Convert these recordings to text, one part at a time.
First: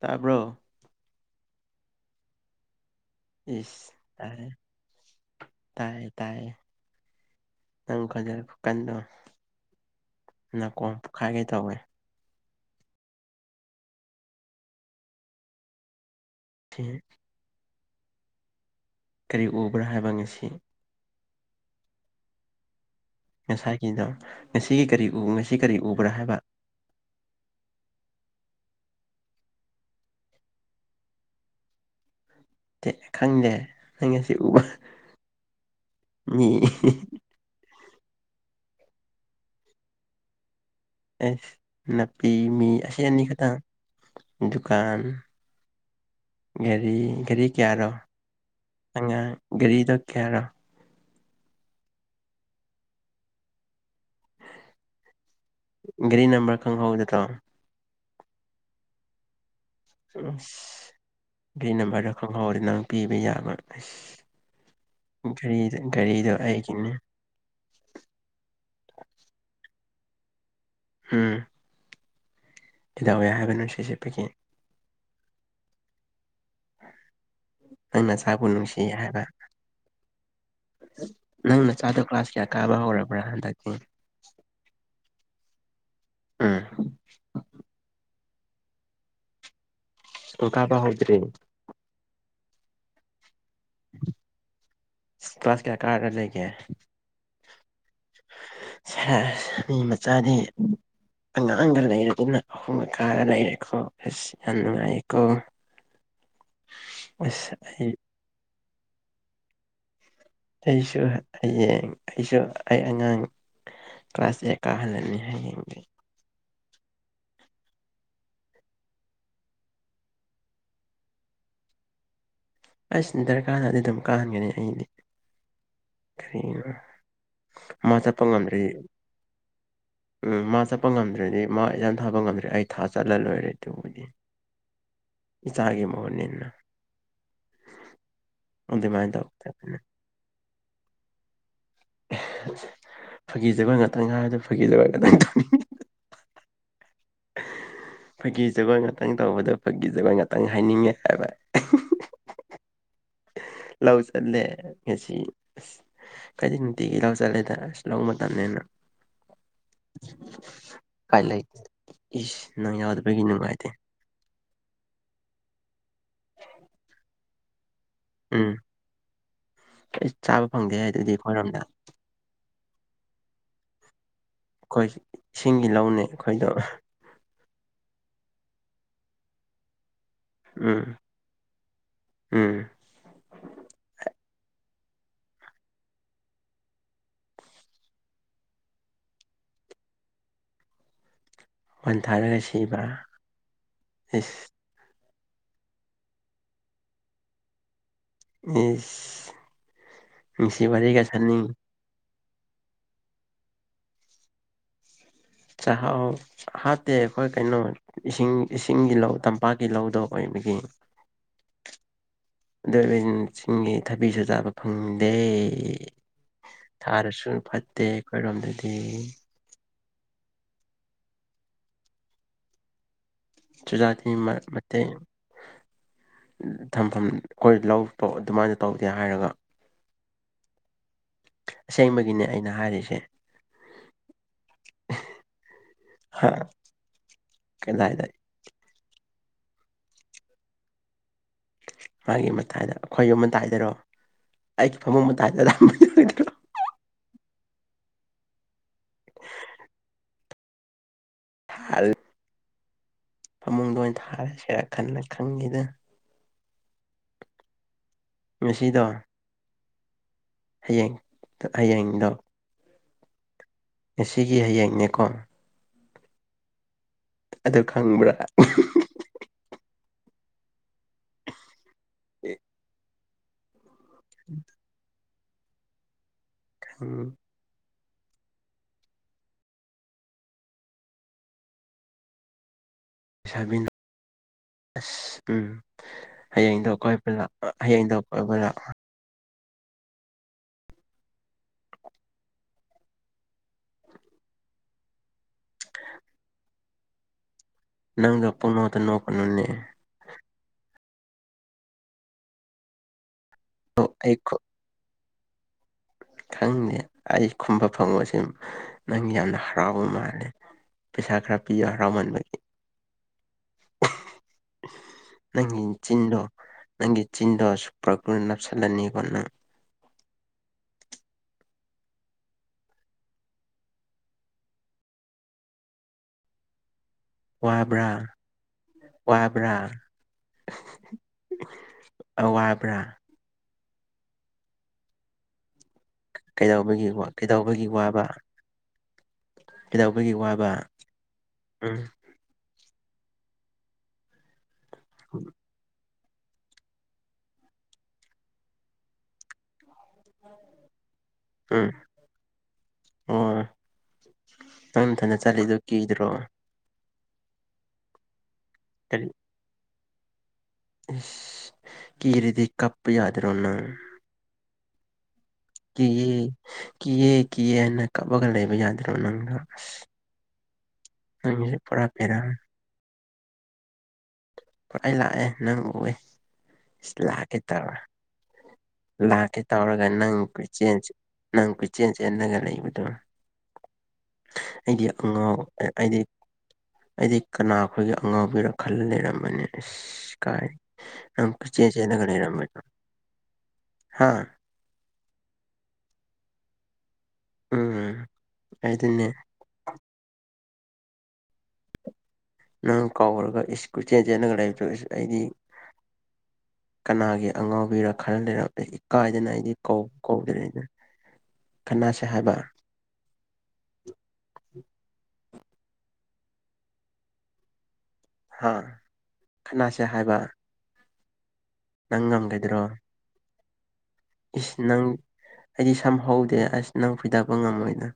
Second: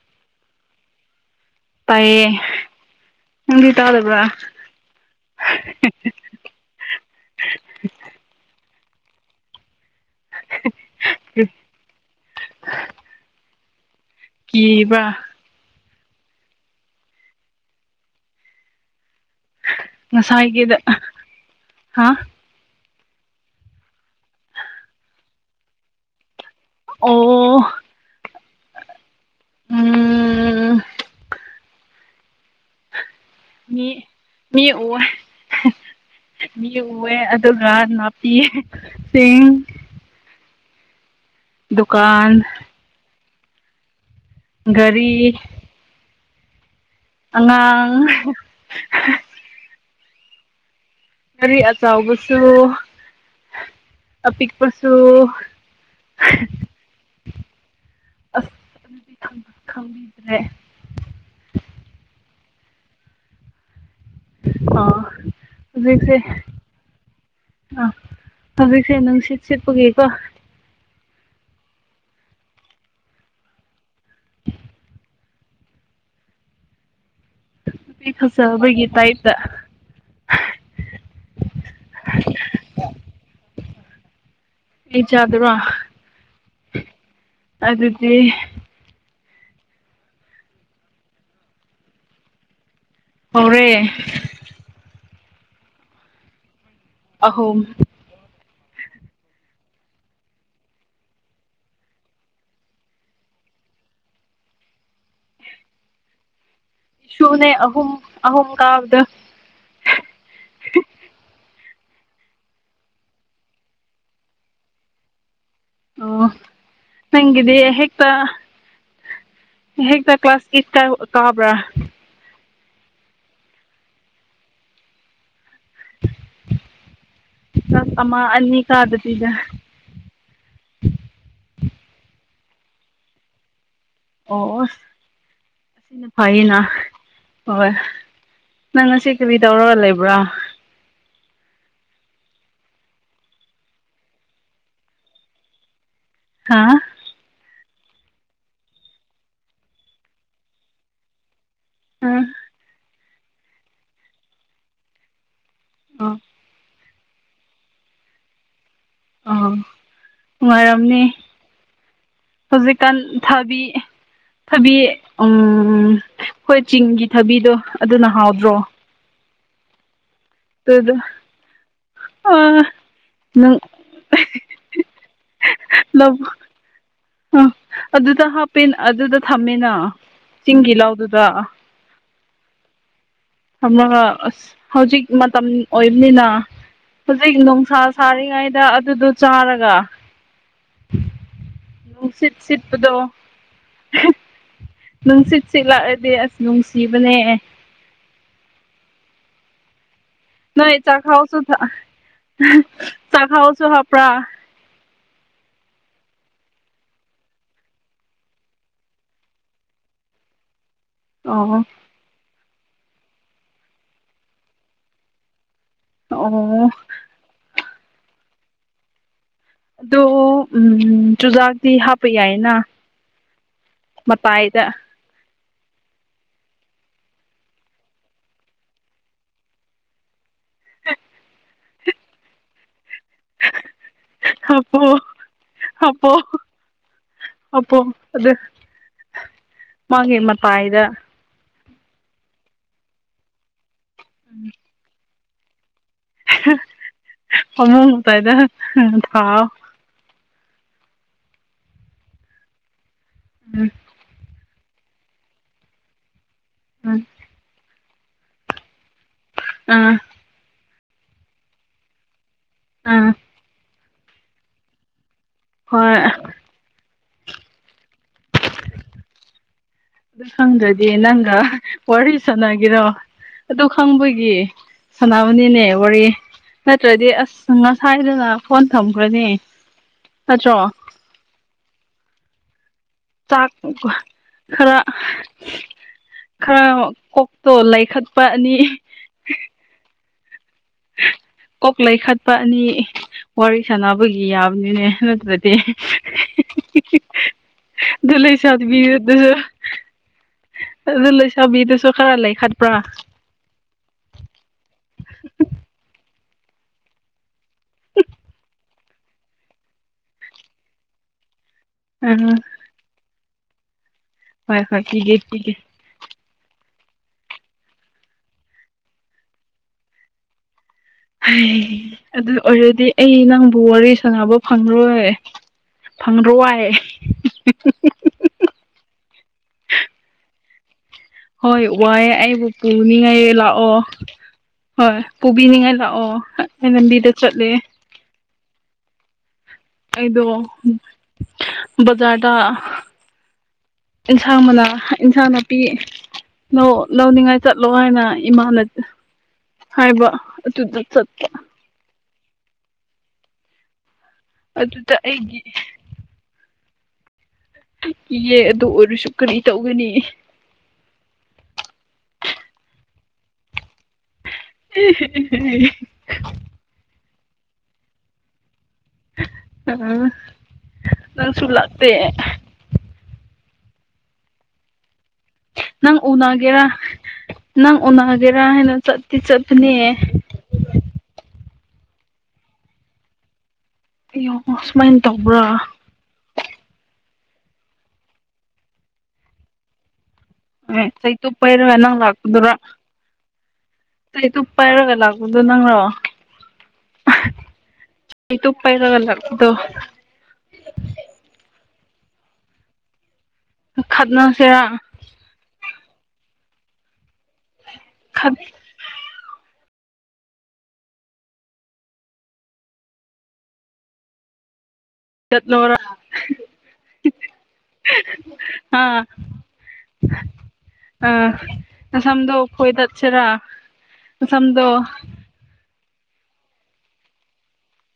ꯇꯥꯕ꯭ꯔꯣ ꯇꯥꯏꯌꯦ ꯅꯪꯗꯤ ꯇꯥꯗꯕ꯭ꯔꯥ ꯏꯁꯁ ꯇꯥꯏꯌꯦ ꯇꯥꯏꯌꯦ ꯇꯥꯏꯌꯦ ꯅꯪ ꯈꯣꯟꯖꯦꯜ ꯈꯨꯀꯟꯗꯣ ꯅꯥꯀꯣꯡ ꯄꯣꯛꯈꯥꯏꯒꯩ ꯇꯧꯋꯦ [unintelligible] ꯀꯤꯕ ꯍꯤ ꯀꯔꯤ ꯎꯕ꯭ꯔ ꯍꯥꯏ ꯉꯁꯥꯏꯒꯤꯗ ꯍꯥ ꯉꯁꯥꯏꯒꯤꯗꯣ ꯉꯁꯤꯒꯤ ꯀꯔꯤ ꯎ ꯉꯁꯤ ꯀꯔꯤ ꯎꯕ꯭ꯔ ꯍꯥꯏꯕ ꯑꯣ ꯎꯝ ꯇꯦ ꯈꯪꯗꯦ ꯃꯤ ꯅꯪ ꯉꯁꯤ ꯎꯕ ꯃꯤ ꯎꯌꯦ ꯃꯤ ꯎꯌꯦ ꯑꯗꯨꯒ ꯅꯥꯄꯤꯁꯤꯡ ꯑꯦꯁ ꯅꯥꯄꯤ ꯗꯨꯀꯥꯟ ꯃꯤ ꯑꯁꯤ ꯑꯅꯤ ꯈꯛꯇꯪ ꯗꯨꯀꯥꯟ ꯒꯥꯔꯤ ꯒꯥꯔꯤ ꯒꯥꯔꯤ ꯀꯌꯥꯔꯣ ꯑꯉꯥꯡ ꯑꯉꯥꯡ ꯒꯥꯔꯤꯗꯣ ꯀꯌꯥꯔꯣ ꯒꯥꯔꯤ ꯑꯆꯧꯕꯁꯨ ꯑꯄꯤꯛꯄꯁꯨ ꯒꯥꯔꯤ ꯅꯝꯕꯔ ꯈꯪꯍꯧꯗ꯭ꯔꯣ ꯑꯁ ꯈꯪꯕꯤꯗ꯭ꯔꯦ ꯑꯁ ꯑꯩ ꯅꯝꯕꯔꯗ ꯈꯪꯍꯧꯔꯗꯤ ꯅꯪ ꯄꯤꯕ ꯌꯥꯕ ꯑꯁ ꯑꯥ ꯒꯥꯔꯤ ꯍꯧꯖꯤꯛꯁꯦ ꯒꯥꯔꯤꯗꯣ ꯑꯩꯒꯤꯅꯦ ꯍꯧꯖꯤꯛꯁꯦ ꯅꯨꯡꯁꯤꯠ ꯁꯤꯠꯄꯒꯤꯀꯣ ꯎꯝ ꯀꯩꯗꯧꯋꯦ ꯍꯥꯏꯕ ꯅꯨꯡꯁꯤꯠ ꯁꯤꯠꯄꯒꯤ ꯅꯪ ꯅꯨꯄꯤ ꯅꯆꯥꯕꯨ ꯅꯨꯡꯁꯤ ꯐꯖꯕꯒꯤ ꯍꯥꯏꯕ ꯇꯥꯏꯞꯇ ꯅꯪ ꯅꯆꯥꯗꯣ ꯀ꯭ꯂꯥꯁ ꯀꯌꯥ ꯀꯥꯕ ꯍꯧꯔꯕ꯭ꯔ ꯍꯟꯗꯛꯀꯤ ꯑꯩ ꯏꯆꯥꯗꯨꯔꯣ ꯎꯝ ꯑꯗꯨꯗꯤ ꯢꯁꯀ꯭ꯨꯜ ꯀꯥꯕ ꯍꯧꯗ꯭ꯔꯤ ꯍꯧꯔꯦ ꯀꯂ꯭ꯥꯁ ꯀꯌꯥ ꯀꯥꯔꯦ ꯑꯗꯨꯗꯤ ꯑꯍꯨꯝ ꯁꯦꯁ ꯃꯤ ꯃꯆꯥꯗꯤ ꯑꯉꯥꯡꯒ ꯂꯩꯔꯗꯅ ꯑꯍꯨꯝꯒ ꯀꯥꯔ ꯂꯩꯔꯦꯀꯣ ꯑꯁ ꯌꯥꯝ ꯅꯨꯡꯉꯥꯏꯌꯦꯀꯣ ꯏꯁꯨꯅꯦ ꯑꯁ ꯑꯍꯨꯝ ꯑꯩ ꯑꯍꯨꯝ ꯀꯥꯕꯗꯣ ꯑꯩꯁꯨ ꯍꯌꯦꯡ ꯑꯩꯁꯨ ꯑꯩ ꯑꯉꯥꯡ ꯀ꯭ꯂꯥꯁ ꯑꯦꯠ ꯀꯥꯍꯜꯂꯅꯤ ꯍꯌꯦꯡꯗꯤ ꯑꯣ ꯅꯪꯒꯤꯗꯤ ꯍꯦꯛꯇ ꯍꯦꯛꯇ ꯀ꯭ꯂꯥꯁ ꯑꯦꯠ ꯀꯥꯕ꯭ꯔ ꯑꯩꯁ ꯗꯔꯀꯥꯔ ꯇꯥꯗꯦ ꯑꯗꯨꯝ ꯀꯥꯍꯟꯒꯅꯤ ꯑꯩꯗꯤ ꯀꯔꯤꯅꯣ ꯀ꯭ꯂꯥꯁ ꯃꯥ ꯆꯠꯄ ꯑꯃ ꯑꯅꯤ ꯉꯝꯗ꯭ꯔꯤ ꯀꯥꯗꯕꯤꯗ ꯎꯝ ꯃꯥ ꯆꯠꯄ ꯉꯝꯗ꯭ꯔꯗꯤ ꯃꯥ ꯑꯦꯛꯖꯥꯝ ꯊꯥꯕ ꯉꯝꯗ꯭ꯔꯗꯤ ꯑꯩ ꯊꯥ ꯆꯠꯂ ꯂꯣꯏꯔꯦ ꯑꯗꯨꯕꯨꯗꯤ ꯑꯣ ꯑꯣ ꯏꯆꯥꯒꯤ ꯑꯁꯤꯅ ꯃꯍꯨꯠꯅꯤꯅ ꯐꯩꯌꯦꯅ ꯍꯣꯏ ꯅꯪ ꯑꯗꯨꯃꯥꯏꯅ ꯉꯁꯤ ꯀꯔꯤ ꯇꯧꯗꯕꯅꯤꯅ ꯇꯧꯔꯒ ꯂꯩꯕ꯭ꯔ ꯐꯥꯒꯤ ꯖꯨꯒꯥꯏ ꯉꯥꯛꯇꯪ ꯉꯥꯡꯉꯖꯨ ꯐꯥꯒꯤ ꯖꯨꯒꯥꯏ ꯈꯇꯪ ꯇꯧꯅꯤꯡꯉꯤ ꯍꯥꯥ ꯐꯥꯒꯤ ꯖꯨꯒꯥꯏ ꯉꯥꯛꯇꯪ ꯇꯧꯕꯗꯣ ꯐꯥꯒꯤ ꯖꯨꯒꯥꯏ ꯉꯥꯛꯇꯪ ꯍꯥꯏꯅꯤꯡꯉꯦ ꯍꯥꯏꯕ ꯑꯥ ꯂꯧ ꯆꯠꯂꯦ ꯉꯁꯤ ꯑꯥ ꯑꯩꯗꯤ ꯅꯨꯡꯇꯤꯒꯤ ꯂꯧ ꯆꯠꯂꯦꯗ ꯑꯁ ꯂꯧ ꯃꯇꯝꯅꯤꯅ ꯑꯥ ꯅꯨꯡꯉꯥꯏꯔꯝꯅꯤ ꯎꯄꯥꯏ ꯂꯩ ꯏꯁ ꯅꯪ ꯍꯨꯖꯤꯛꯀꯥꯟ ꯌꯥꯎꯗꯕꯒꯤ ꯊꯥꯕꯤ ꯅꯨꯡꯉꯥꯏꯇꯦ ꯊꯕꯤ ꯎꯝ ꯈꯣꯏ ꯆꯤꯡꯒꯤ ꯊꯕꯤꯗꯣ ꯑꯗꯨꯅ ꯍꯥꯎꯗ꯭ꯔꯣ ꯈꯦꯠꯂꯤꯁ ꯆꯥꯕ ꯐꯪꯗꯦꯍꯦ ꯑꯗꯨꯗꯣ ꯑꯗꯨꯗꯤ ꯑꯩꯈꯣꯏꯔꯣꯝꯗ ꯑꯥ ꯅꯪ ꯈꯦꯍꯦ ꯈꯣꯏ ꯁꯤꯡꯒꯤ ꯂꯧꯅꯦ ꯑꯩꯈꯣꯏꯗꯣ ꯎꯝ ꯑꯗꯨꯗ ꯍꯥꯞꯄꯦꯟ ꯑꯗꯨꯗ ꯊꯝꯃꯦꯅ ꯆꯤꯡꯒꯤ ꯎꯝ ꯂꯧꯗꯨꯗ ꯎꯝ ꯊꯝꯃꯒꯥ ꯑꯁ ꯍꯧꯖꯤꯛ ꯃꯇꯝ ꯑꯣꯏꯅꯤꯅ ꯍꯧꯖꯤꯛ ꯅꯨꯡꯁꯥ ꯁꯥꯔꯤꯉꯩꯗ ꯑꯗꯨꯗꯣ ꯆꯥꯔꯒ ꯅꯨꯡꯁꯤꯠ ꯋꯥꯟꯊꯥꯔꯒ ꯁꯤꯕ ꯁꯤꯠꯄꯗꯣ ꯍꯦ ꯏꯁ ꯅꯨꯡꯁꯤꯠ ꯁꯤꯠꯂꯛꯑꯗꯤ ꯑꯁ ꯅꯨꯡꯁꯤꯕꯅꯦ ꯑꯦ ꯏꯁ ꯅꯨꯡꯁꯤ ꯋꯥꯔꯤꯒ ꯁꯥꯅꯤꯡ ꯍꯦ ꯆꯥꯛꯍꯥꯎꯁꯨ ꯍꯥꯞꯄ꯭ꯔꯥ ꯆꯥꯛꯍꯥꯎ ꯍꯥꯞꯇꯦ ꯈꯣꯏ ꯀꯩꯅꯣ ꯏꯁꯤꯡ ꯏꯁꯤꯡꯒꯤ ꯂꯧ ꯇꯝꯄꯥꯛꯀꯤ ꯂꯧꯗꯣ ꯑꯣꯏꯕꯒꯤ ꯑꯣ ꯑꯗꯨ ꯂꯤꯡ ꯁꯤꯡꯒꯤ ꯊꯕꯤꯁꯨ ꯆꯥꯕ ꯐꯪꯗꯦ ꯑꯣ ꯊꯥꯔꯁꯨ ꯐꯠꯇꯦ ꯑꯩꯈꯣꯏꯔꯣꯝꯗꯗꯤ ꯗꯨ ꯎꯝ ꯆꯨꯖꯥꯛꯇꯤ ꯍꯥꯞꯄ ꯌꯥꯏꯌꯦꯅ ꯆꯨꯖꯥꯛꯇꯤ ꯃꯠꯃꯇꯦ ꯊꯝꯐꯝ ꯈꯣꯏ ꯂꯧ ꯗꯣ ꯑꯗꯨꯃꯥꯏꯅ ꯇꯧꯗꯦ ꯍꯥꯏꯔꯒ ꯁꯦꯡꯕꯒꯤꯅꯦ ꯑꯩꯅ ꯍꯥꯏꯔꯤꯁꯦ ꯍꯥꯞꯄꯣ ꯍꯥꯞꯄꯣ ꯍꯥꯞꯄꯣ ꯀꯗꯥꯏꯗ ꯑꯗꯨ ꯃꯥꯒꯤ ꯃꯇꯥꯏꯗ ꯃꯥꯒꯤ ꯃꯇꯥꯏꯗ ꯑꯩꯈꯣꯏ ꯌꯨꯝ ꯃꯇꯥꯏꯗꯔꯣ ꯑꯩꯒꯤ ꯐꯃꯨꯡ ꯃꯇꯥꯏꯗꯔꯥ [unintelligible] ꯐꯃꯨꯡ ꯃꯇꯥꯏꯗ ꯍꯥ ꯍ-ꯊꯥꯎ ꯊꯥ - ꯏ ꯎꯝ ꯐꯃꯨꯡꯗ ꯑꯣꯏꯅ ꯊꯥꯔꯁꯤꯔ ꯈꯟꯅ ꯈꯪꯉꯤꯗ ꯎꯝ ꯉꯁꯤꯗꯣ ꯑꯥ ꯍꯌꯦꯡ ꯇꯣ ꯍꯌꯦꯡꯗꯣ ꯑꯥ ꯉꯁꯤꯒꯤ ꯍꯌꯦꯡꯅꯦꯀꯣ ꯍꯣꯏ ꯑꯗꯨ ꯈꯪꯕ꯭ꯔꯥ ꯈꯪꯗꯦꯠ ꯑꯦ ꯅꯪꯒ ꯋꯥꯔꯤ ꯁꯥꯟꯅꯒꯦꯔꯣ ꯑꯗꯨ ꯈꯪꯕꯒꯤ ꯁꯅꯥ ꯃꯅꯤꯅꯦ ꯋꯥꯔꯤ ꯅꯠꯇ꯭ꯔꯗꯤ ꯎꯝ ꯑꯁ ꯉꯁꯥꯏꯗꯅ ꯐꯣꯟ ꯊꯝꯈ꯭ꯔꯅꯦ ꯅꯠꯇ꯭ꯔꯣ ꯆꯥꯛ ꯂꯩꯁꯥꯕꯤꯅ ꯀꯨꯍꯥ ꯈꯔ ꯑꯁ ꯎꯝ ꯈꯔ ꯍꯌꯦꯡꯗꯣ ꯀꯣꯏꯕ ꯂꯥꯛꯑꯣ ꯀꯣꯛꯇꯣ ꯍꯌꯦꯡꯗꯣ ꯂꯩꯈꯠꯄ ꯀꯣꯏꯕ ꯑꯅꯤ ꯂꯥꯛꯑꯣ ꯀꯣꯛ ꯂꯩꯈꯠꯄ ꯑꯅꯤ ꯋꯥꯔꯤ ꯁꯥꯟꯅꯕꯒꯤ ꯌꯥꯕꯅꯤꯅꯦ ꯅꯠꯇ꯭ꯔ ꯗꯦ ꯍꯦ ꯍꯤ ꯍꯤ ꯍꯤ ꯗ ꯅꯪꯗꯣ ꯄꯨꯡꯅꯣꯛꯇ ꯂꯩꯩꯁꯥꯕꯤꯗꯁꯨ ꯅꯣꯛꯀꯅꯨꯅꯦ ꯑꯗꯨ ꯂꯩꯁꯥꯕꯤꯗꯨꯁꯨ ꯈꯔ ꯂꯩꯈꯠꯄ꯭ꯔꯥ ꯑꯣ ꯑꯩ ꯈꯣ [unintelligible] ꯈꯪꯗꯦ ꯑꯩ ꯀꯨꯝꯕ ꯐꯪꯉꯣꯢꯁꯦ ꯅꯪ ꯌꯥꯝꯅ ꯍꯔꯥꯎꯕ ꯃꯥꯜꯂꯦ ꯄꯩꯁꯥ ꯈꯔ ꯄꯤꯌ ꯎꯝ ꯍꯔꯥꯎꯃꯟꯕꯒꯤ [unintelligible] ꯍꯣꯢ ꯍꯣꯢ ꯄꯤꯒꯦ ꯄꯤꯒꯦ ꯅꯪꯒꯤ ꯆꯤꯟꯗꯣ ꯅꯪꯒꯤ ꯆꯤꯟꯗꯣ ꯁꯨꯄꯔꯒ꯭ꯂꯨꯅ ꯅꯞꯁꯤꯜꯂꯅꯤꯕ ꯅꯪ ꯍꯩ ꯑꯗꯨ ꯑꯣꯢꯔꯗꯤ ꯑꯩ ꯅꯪꯕꯨ ꯋꯥꯔꯤ ꯁꯥꯟꯅꯕ ꯐꯪꯉꯔꯣꯢ ꯐꯪꯗ꯭ꯔꯣꯋꯥꯢ ꯋꯥꯕ꯭ꯔꯥ ꯋꯥꯕ꯭ꯔꯥ [unintelligible] ꯍꯣꯢ ꯋꯥꯢꯑꯦ ꯑꯩꯕꯨ ꯑꯋꯥꯕ꯭ꯔꯥ ꯄꯨꯅꯤꯡꯉꯥꯢ ꯂꯥꯛꯑꯣ ꯍꯣꯢ ꯄꯨꯕꯤꯅꯤꯡꯉꯥꯢ ꯂꯥꯛꯑꯣ ꯑꯩ ꯀꯩꯗꯧꯕꯒꯤ ꯋꯥ ꯂꯝꯕꯤꯗ ꯆꯠꯂꯦ ꯀꯩꯗꯧꯕꯒꯤ ꯋꯥꯕ ꯀꯩꯗꯧꯕꯒꯤ ꯑꯩꯗ‌‌ꯣ ꯋꯥꯕ ꯎꯝ ꯕꯛ ꯕꯖꯥꯔꯗ ꯏꯟꯁꯥꯡ ꯃꯅꯥ ꯏꯟꯁꯥꯡ ꯅꯥꯄꯤ ꯂ‌ꯣ ꯂꯧꯅꯤꯡꯉꯥꯢ ꯆꯠꯂꯣ ꯍꯥꯢꯅ ꯏꯃꯥꯅ ꯍꯥꯢꯕ ꯑꯗꯨꯗ‌ꯣ ꯆꯠꯄ ꯎꯝ ꯑꯣ ꯅꯪ ꯑꯗꯨꯗ ꯅꯊꯟꯗ ꯑꯩꯒꯤ ꯆꯠꯂꯤꯗꯣ ꯀꯤꯗ꯭ꯔꯣ ꯀꯤꯌꯦ ꯑꯗꯨ ꯑꯣꯢꯔꯁꯨ ꯀꯔꯤ ꯇꯧꯒꯅꯤ ꯏꯁ ꯀꯤꯔꯗꯤ ꯀꯞꯄ ꯌꯥꯗꯔꯣ ꯅꯪ [unintelligible] ꯀꯤꯌꯦ ꯀꯤꯌꯦ ꯀꯤꯌꯦꯅ ꯀꯛꯄꯒ ꯂꯩꯕ ꯌꯥ [unintelligible] ꯅꯪꯁꯨ ꯅꯪꯒꯤꯖꯦ ꯄꯨꯔꯥ ꯂꯥꯛꯇꯦ ꯕ‌ꯦꯔꯥꯅꯦ ꯑꯩ ꯂꯥꯛꯑꯦ ꯅꯪ ꯎꯋꯦ ꯂꯥꯛꯀꯦ ꯇꯧꯔ ꯅꯪ ꯎꯅꯒꯦꯔꯥ ꯍꯥꯏꯅ ꯆꯠꯇꯤ ꯂꯥꯛꯀꯦ ꯇꯧꯔꯒ ꯆꯠꯄꯅꯦ ꯅꯪ ꯆꯦꯟ ꯅꯪ ꯀ‌ꯣꯢꯆꯦꯟ ꯆꯦꯟꯂꯒ ꯂꯩꯕꯗꯣ ꯌꯦꯡꯉꯣ ꯑꯩꯗꯤ ꯁꯨꯃꯥꯏꯅ ꯑꯉꯧꯎ ꯇꯧꯕ꯭ꯔꯥ ꯑꯩꯗꯤ ꯑꯩꯗꯤ ꯀꯅꯥ ꯈꯣꯢꯒꯤ ꯑꯉꯥꯎꯕꯤꯔ ꯈꯜꯂ ꯂꯩꯔꯝꯕꯅꯤ ꯑꯁ ꯀꯥꯏ ꯑꯦ ꯅꯪ ꯆꯩꯇꯨꯞ ꯀꯣꯏꯆꯦꯟ ꯄꯩꯔꯒ ꯅꯪ ꯆꯦꯜꯂꯒ ꯂꯥꯛꯄꯗꯨꯔꯥ ꯂꯩꯔꯝꯕꯗꯣ ꯍꯥ ꯖ꯫ꯆꯩꯇꯨꯞ ꯄꯥꯢꯔꯒ ꯂꯥꯛꯄꯗꯨ ꯅꯪꯔꯣ [unintelligible] ꯎꯝ ꯆꯩꯇꯨꯞ ꯄꯥꯢꯔꯒ ꯑꯩꯗꯤꯅꯦ ꯂꯛꯄꯗꯣ ꯅꯪ ꯀꯧꯔꯒ ꯏꯁ ꯀꯨꯢꯆꯦꯟ ꯆꯦꯜꯂꯒ ꯈꯠꯅꯁꯤꯔꯥ ꯂꯩꯗ‍ꯣ ꯑꯩꯁ ꯑꯩꯗꯤ ꯀꯅꯥꯒꯤ ꯑꯉꯥꯎꯕꯤꯔ ꯈꯔ ꯈꯠ ꯂꯩꯔꯝ ꯀꯥꯢꯗꯅ ꯑꯩꯗꯤ ꯀꯧ ꯀꯧꯗꯔꯦ ꯀꯅꯥꯁꯦ ꯍꯥꯢꯕ ꯆꯠꯂꯣꯔ [unintelligible] ꯍꯥ ꯐꯨꯅꯥꯁꯦ ꯍꯥꯢꯕ ꯑ ꯅꯁꯝꯗꯣ ꯐꯣꯢꯗꯠ ꯁꯤꯔꯥ ꯏꯁ ꯅꯪ ꯑꯩꯗꯤ ꯁꯝ ꯍꯧꯗꯦ ꯑꯁ ꯅꯪ ꯐꯣꯢꯗꯕ ꯉꯝꯃꯣꯢꯅ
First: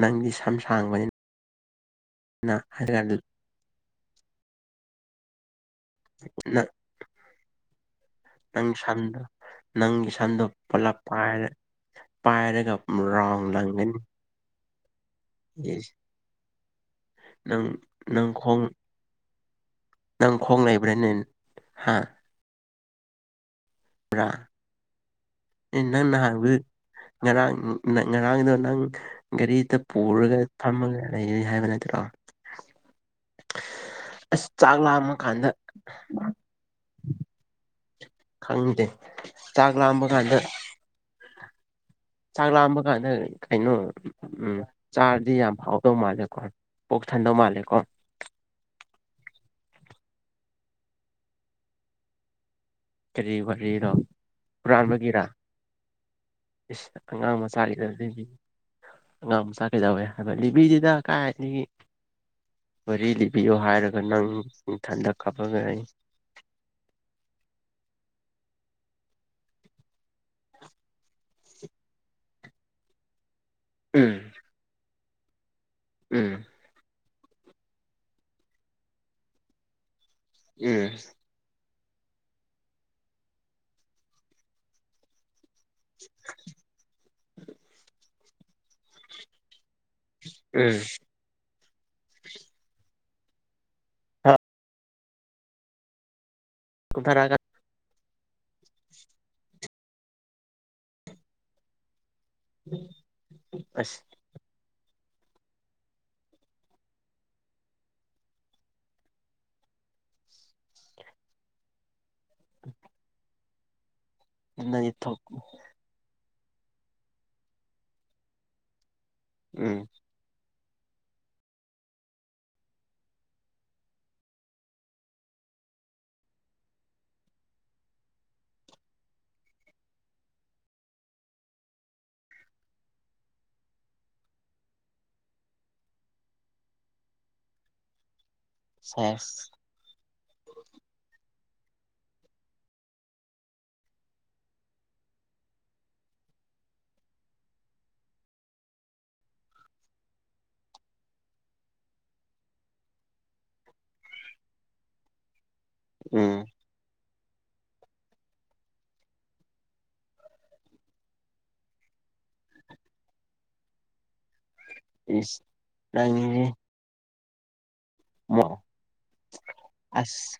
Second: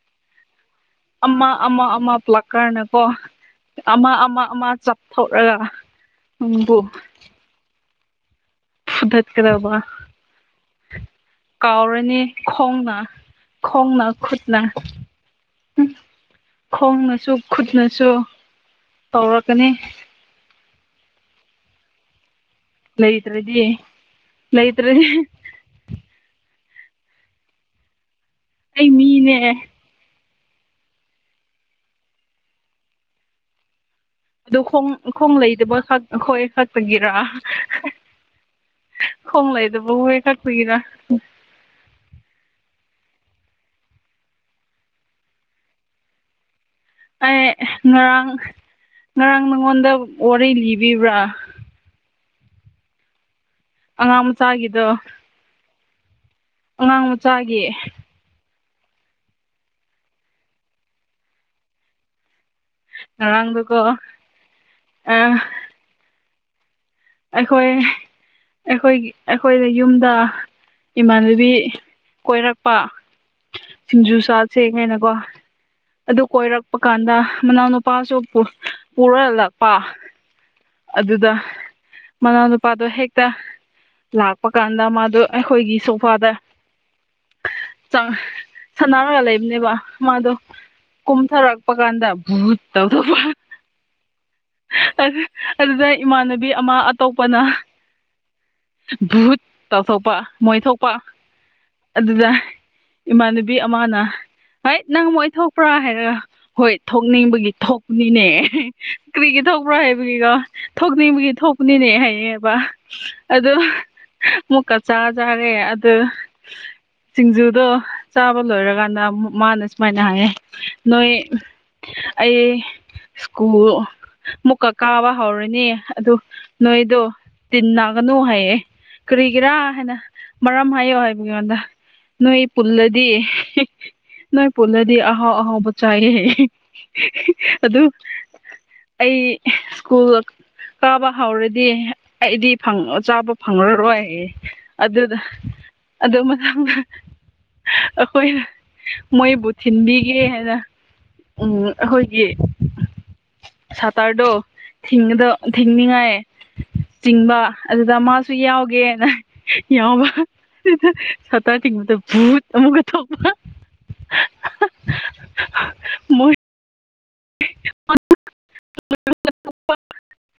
ꯅꯪꯗꯤ ꯁꯝ ꯁꯥꯡꯕꯅꯤꯅ ꯑꯃ ꯑꯃ ꯑꯃ ꯄ꯭ꯂꯛꯀꯥꯔꯅꯀꯣ ꯍꯥꯏꯔꯀꯥꯟꯗ ꯑꯃ ꯑꯃ ꯑꯃ ꯆꯥꯞꯊꯣꯛꯔꯒ ꯅꯪ ꯎꯝꯕꯨ ꯅꯪ ꯁꯝꯗꯣ ꯐꯨꯗꯠꯀꯗꯕ ꯅꯪꯒꯤ ꯁꯝꯗꯣ ꯄꯨꯂꯞ ꯄꯥꯏꯔ ꯀꯥꯎꯔꯣꯢꯅꯦ ꯄꯥꯏꯔꯒ ꯈꯣꯡ ꯔꯥꯎꯟ ꯂꯪꯒꯅꯤ ꯈꯣꯡꯅ ꯈꯨꯠꯅ ꯎꯝ ꯏꯁ ꯈꯣꯡꯅꯁꯨ ꯅꯪ ꯈꯨꯠꯅꯁꯨ ꯅꯪ ꯈꯣꯡ ꯇꯧꯔꯛꯀꯅꯤ ꯅꯪ ꯈꯣꯡ ꯂꯩꯕ꯭ꯔꯥꯅꯦ ꯍꯥ ꯂꯩꯇ꯭ꯔꯗꯤ ꯂꯩꯇ꯭ꯔꯗꯤ ꯏ ꯅꯪ ꯅꯍꯥꯟ ꯉꯔꯥꯡ ꯉꯔꯥꯡꯗꯣ ꯅꯪ ꯑꯩ ꯃꯤꯅꯦ ꯒꯥꯔꯤꯗ ꯄꯨꯔꯒꯅꯦ ꯐꯝꯃꯒ ꯂꯩꯔꯦ ꯍꯥꯏꯕ ꯅꯠꯇ꯭ꯔꯣ ꯑꯁ ꯑꯗꯨ ꯆꯥꯛ ꯈꯣꯡ ꯂꯥꯝꯃ ꯈꯣꯡ ꯀꯥꯟꯗ ꯂꯩꯇꯕꯣꯏ ꯈꯛ ꯍꯣꯏ ꯈꯛꯇꯒꯤꯔꯥ ꯈꯪꯗꯦ ꯆꯥꯛ ꯈꯣꯡꯂꯩꯗꯕ ꯂꯥꯝꯕ ꯈꯣꯏ ꯀꯥꯟꯗ ꯈꯛꯇꯒꯤꯔꯥ ꯆꯥꯛ ꯂꯥꯝꯕ ꯀꯥꯟꯗ ꯀꯩꯅꯣ ꯎꯝ ꯆꯥꯔꯗꯤ ꯌꯥꯝ ꯍꯥꯎꯗꯧ ꯃꯥꯜꯂꯦꯀꯣ ꯄꯣꯛ ꯊꯟꯗꯧ ꯑꯩ ꯃꯥꯜꯂꯦꯀꯣ ꯉꯔꯥꯡ ꯉꯔꯥꯡ ꯅꯉꯣꯟꯗ ꯋꯥꯔꯤ ꯂꯤꯕꯤꯕ꯭ꯔꯥ ꯀꯔꯤ ꯋꯥꯔꯤꯅꯣ ꯑꯉꯥꯡ ꯃꯆꯥꯒꯤꯗꯣ ꯍꯨꯔꯥꯟꯕꯒꯤꯔꯥ ꯑꯉꯥꯡ ꯃꯆꯥꯒꯤꯗꯣꯂꯤꯕꯤ ꯑꯉꯥꯡ ꯃꯆꯥ ꯀꯩꯗꯧꯋꯦ ꯍꯥꯏꯕ ꯂꯤꯕꯤꯗꯦꯗꯥ ꯀꯥꯏꯗꯒꯤ ꯋꯥꯔꯤ ꯂꯤꯕꯤꯌꯣ ꯉꯔꯥꯡꯗꯨꯀꯣ ꯍꯥꯏꯔꯒ ꯅꯪ ꯅꯊꯟꯗ [unintelligible] ꯑꯩꯈꯣꯏ ꯑꯩꯈꯣꯏꯒꯤ ꯑꯩꯈꯣꯏꯗ ꯌꯨꯝꯗ ꯏꯃꯥꯟꯅꯕꯤ ꯀꯣꯏꯔꯛꯄ ꯎꯝ ꯁꯤꯡꯖꯨ ꯆꯥꯁꯦꯒꯥꯏꯅꯀꯣ ꯑꯗꯨ ꯎꯝ ꯀꯣꯏꯔꯛ ꯄ ꯀꯥꯟꯗ ꯃꯅꯥꯎꯅꯨꯄꯥꯁꯨ ꯄꯨ ꯄꯨꯔꯒ ꯂꯥꯛꯄ ꯎꯝ ꯑꯗꯨꯗ ꯃꯅꯥꯎꯅꯨꯄꯥꯗꯣ ꯍꯦꯛꯇ ꯂꯥꯛꯄ ꯀꯥꯟꯗ ꯃꯥꯗꯣ ꯑꯩꯈꯣꯏꯒꯤ ꯁꯣꯐꯥꯗ ꯆꯪ ꯁꯥꯅꯔꯒ ꯂꯩꯕꯅꯦꯕ ꯃꯥꯗꯣ ꯎꯝ ꯀꯨꯨꯝꯊꯥꯔꯛ ꯄ ꯀꯥꯟꯗ ꯚꯨꯠ ꯇꯧꯗꯧꯕ ꯑꯗꯨꯗ ꯏꯃꯥꯟꯅꯕꯤ ꯑꯃ ꯀꯨꯝꯊꯔꯛꯑꯒ ꯑꯇꯣꯞꯄꯅ ꯚꯨꯠ ꯇꯧꯊꯣꯛꯄ ꯃꯣꯏ ꯊꯣꯛꯄ ꯑꯗꯨꯗ ꯏꯃꯥꯟꯅꯕꯤ ꯑꯁ ꯑꯃꯥꯅ ꯍꯩꯏꯠ ꯅꯪ ꯃꯣꯏ ꯊꯣꯛꯄ꯭ꯔꯥ ꯍꯥꯏꯔꯒ ꯍꯣꯏ ꯊꯣꯛꯅꯤꯡꯕꯒꯤ ꯊꯣꯛꯄꯅꯤꯅꯦ ꯀ꯭ꯔꯤꯒꯤ ꯊꯣꯛꯄ꯭ꯔ ꯍꯥꯏꯕ ꯑꯗꯨꯒꯤꯗꯣ ꯊꯣꯛꯅꯤꯡꯕꯒꯤ ꯊꯣꯛꯄꯅꯤꯅꯦ ꯍꯥꯏꯌꯦꯕ ꯑꯗꯨ ꯃꯨꯛꯀꯥ ꯅꯪꯗꯤ ꯆꯥꯖꯦ ꯊꯣꯛ ꯍꯥꯏꯔꯦ ꯑꯗꯨ ꯁꯤꯡꯖꯨꯗꯣ ꯆꯥꯕ ꯂꯣꯏꯔꯀꯒꯥꯟꯗ ꯑꯃꯨꯛ ꯃꯥꯅ ꯎꯝ ꯁꯨꯃꯥꯏꯅ ꯍꯥꯏꯌꯦ ꯅꯣꯏ ꯑꯩ ꯁ꯭ꯀꯨꯜ ꯃꯨꯛꯀ ꯀꯥꯕ ꯍꯧꯔꯅꯤ ꯑꯗꯨ ꯅꯣꯏꯗꯣ ꯇꯤꯟꯅꯒꯅꯨ ꯍꯥꯏꯌꯦ ꯀꯔꯤꯒꯤꯔꯥ ꯍꯥꯏꯅ ꯃꯔꯝ ꯍꯥꯏꯌꯣ ꯍꯥꯏꯕꯅꯦ ꯑꯩꯉꯣꯟꯗ ꯅꯣꯏ ꯄꯨꯜꯂꯗꯤ ꯅꯣꯏ ꯄꯨꯜꯂꯗꯤ ꯑꯍꯥꯎ ꯑꯍꯥꯎꯕ ꯆꯥꯏꯌꯦ ꯑꯗꯨ ꯑꯩ ꯁꯦꯁ ꯁ꯭ꯀꯨꯜ ꯀꯥꯕ ꯍꯧꯔꯗꯤ ꯑꯩꯗꯤ ꯐꯪ ꯆꯥꯕ ꯐꯪꯉꯔꯔꯣꯏꯌꯦ ꯑꯗꯨꯗ ꯑꯗꯨ ꯃꯅꯥꯎ ꯑꯈꯣꯏꯅ ꯃꯣꯏꯕꯨ ꯊꯤꯟꯕꯤꯒꯦ ꯍꯥꯏꯅ ꯎꯝ ꯑꯈꯣꯏꯒꯤ ꯁꯍꯔꯗꯣ ꯊꯤꯉꯤꯗꯣ ꯊꯤꯡꯅꯤꯉꯥꯏ ꯎꯝ ꯆꯤꯡꯕ ꯑꯗꯨꯗ ꯃꯥꯁꯨ ꯌꯥꯎꯒꯦꯅ ꯌꯥꯎꯕ ꯁꯇꯔ ꯆꯤꯡꯕꯗ ꯚꯨꯠ ꯑꯃꯨꯛꯀꯥ ꯊꯣꯛꯄ ꯏꯁ ꯃꯣꯏ ꯅꯪꯅꯤ [inaudible] [unintelligible] ꯑꯁ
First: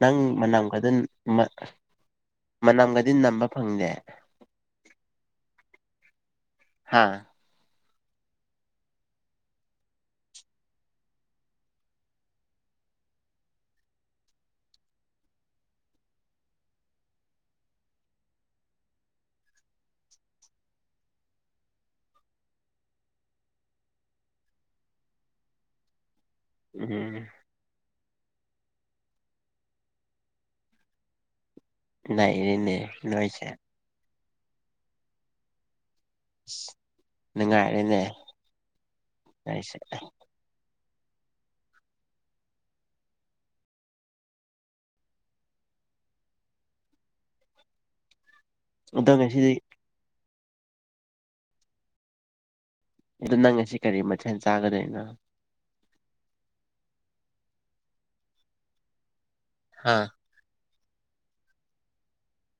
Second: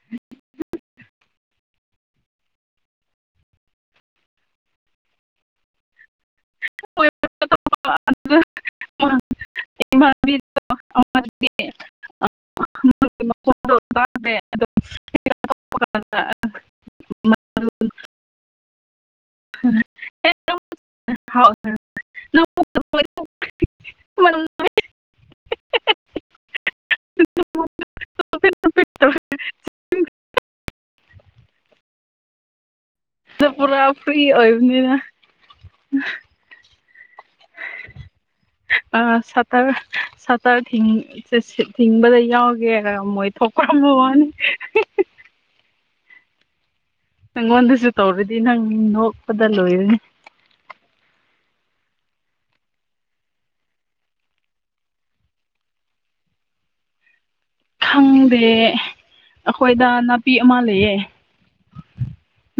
ꯅꯪ ꯃꯅꯝ ꯒꯗꯣ ꯃ ꯃꯅꯝꯒꯗꯤ ꯅꯝꯕ ꯐꯪꯗꯦ ꯍꯥꯥ [unintelligible] [inaudible] [inaudible] [inaudible] [inaudible] ꯎꯝ [inaudible] ꯅꯩꯔꯦꯅꯦ ꯅꯣꯏꯁ ꯗꯨꯄꯨꯔꯥ ꯐꯔꯤ ꯑꯣꯏꯕꯅꯤꯅ ꯅꯨꯡꯉꯥꯏꯔꯦꯅꯦ ꯑ ꯁꯇꯔ ꯅꯣꯏꯁꯦ ꯁ ꯆꯔ ꯊꯤꯡ ꯊꯤꯡꯕꯗ ꯌꯥꯎꯒꯦꯒ ꯃꯣꯏ ꯊꯣꯛꯈ꯭ꯔꯝꯕ ꯋꯥꯅꯤ ꯅꯪꯉꯣꯟꯗꯁꯨ ꯇꯧꯔꯗꯤ ꯅꯪ ꯑꯗꯣ ꯅꯣꯛꯄꯗ ꯉꯁꯤꯗꯤ ꯂꯣꯏꯔꯅꯤ ꯑꯗꯨ ꯅꯪ ꯉꯁꯤ ꯀꯔꯤ ꯃꯊꯦꯜ ꯆꯥꯒꯗꯣꯏꯅꯣ ꯈꯪꯗꯦ ꯑꯈꯣꯏꯗ ꯍꯥ ꯅꯥꯄꯤ ꯑꯃ ꯂꯩꯌꯦ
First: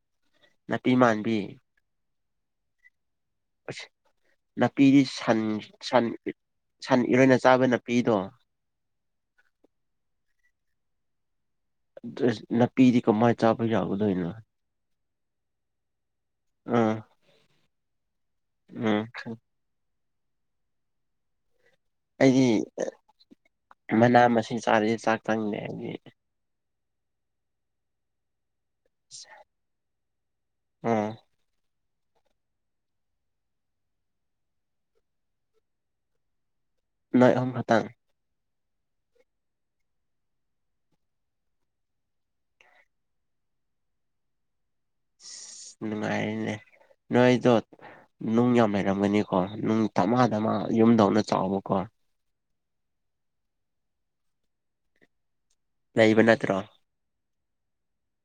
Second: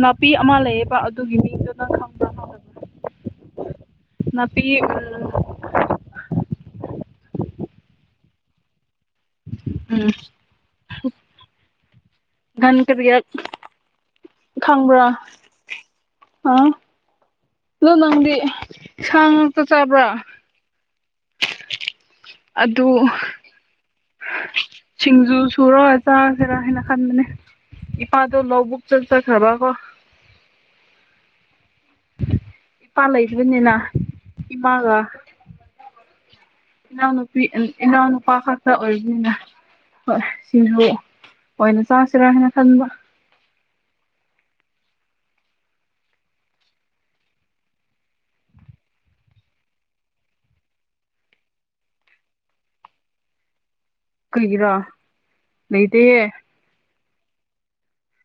ꯅꯥꯄꯤ ꯑꯃ ꯅꯥꯄꯤ ꯂꯩꯌꯦꯕ ꯑꯗꯨꯒꯤ ꯃꯥꯟꯕꯤ ꯃꯤꯡꯗꯨꯅ ꯈꯪꯕꯔ ꯑꯁ ꯅꯥꯄꯤꯗꯤ ꯁꯟ ꯁꯟ ꯁꯟ ꯏꯔꯣꯏꯅ ꯆꯥꯕ ꯅꯥꯄꯤꯗꯣ ꯎꯝ ꯗ꯭ꯔꯦꯁ ꯒꯟ ꯅꯥꯄꯤꯗꯤ ꯀꯔꯤꯌꯥꯠ ꯀꯃꯥꯏ ꯆꯥꯕ ꯌꯥꯒꯗꯣꯏꯅꯣ ꯈꯪꯕ꯭ꯔꯥ ꯑ ꯑꯥ ꯑꯗꯣ ꯅꯪꯗꯤ ꯎꯝ ꯁꯥ ꯉꯥꯛꯇ ꯆꯥꯕ꯭ꯔꯥ ꯑꯩꯗꯤ ꯑꯗꯨ ꯃꯅꯥ ꯃꯁꯤꯡ ꯆꯥꯔꯗꯤ ꯆꯥꯛ ꯁꯤꯡꯖꯨ ꯆꯪꯗꯦ ꯑꯩꯗꯤ ꯁꯨꯔꯒ ꯆꯥꯁꯤꯔꯥ ꯍꯥꯏꯅ ꯈꯟꯕꯅꯦ ꯏꯄꯥꯗꯣ ꯂꯧꯕꯨꯛ ꯎꯝ ꯏꯄꯥ ꯂꯩꯕꯅꯤꯅ ꯏꯃꯥꯒ ꯅꯣꯏ ꯏꯅꯥꯎꯅꯨꯄꯤ ꯑꯍꯨꯝ ꯑ ꯈꯛꯇꯪ ꯏꯅꯥꯅꯨꯄꯥ ꯈꯛ ꯇ ꯑꯣꯏꯕꯅꯤꯅ ꯍꯣꯏ ꯁꯤꯡꯖꯨ ꯑꯣꯏꯅ ꯆꯥꯁꯤꯔꯥ ꯍꯥꯏꯅ ꯈꯟꯕ ꯅꯨꯡꯉꯥꯏꯔꯤꯅꯦ ꯅꯣꯏꯗꯣ ꯅꯨꯡ ꯌꯥꯝ ꯂꯩꯔꯝꯒꯅꯤꯀꯣ ꯅꯨꯡ ꯊꯃꯥꯗꯃꯥ ꯌꯨꯝꯗꯧꯅ ꯆꯥꯎꯕꯀꯣ ꯀ꯭ꯔꯤꯒꯤꯔ ꯂꯩꯕ ꯅꯠꯇ꯭ꯔꯣ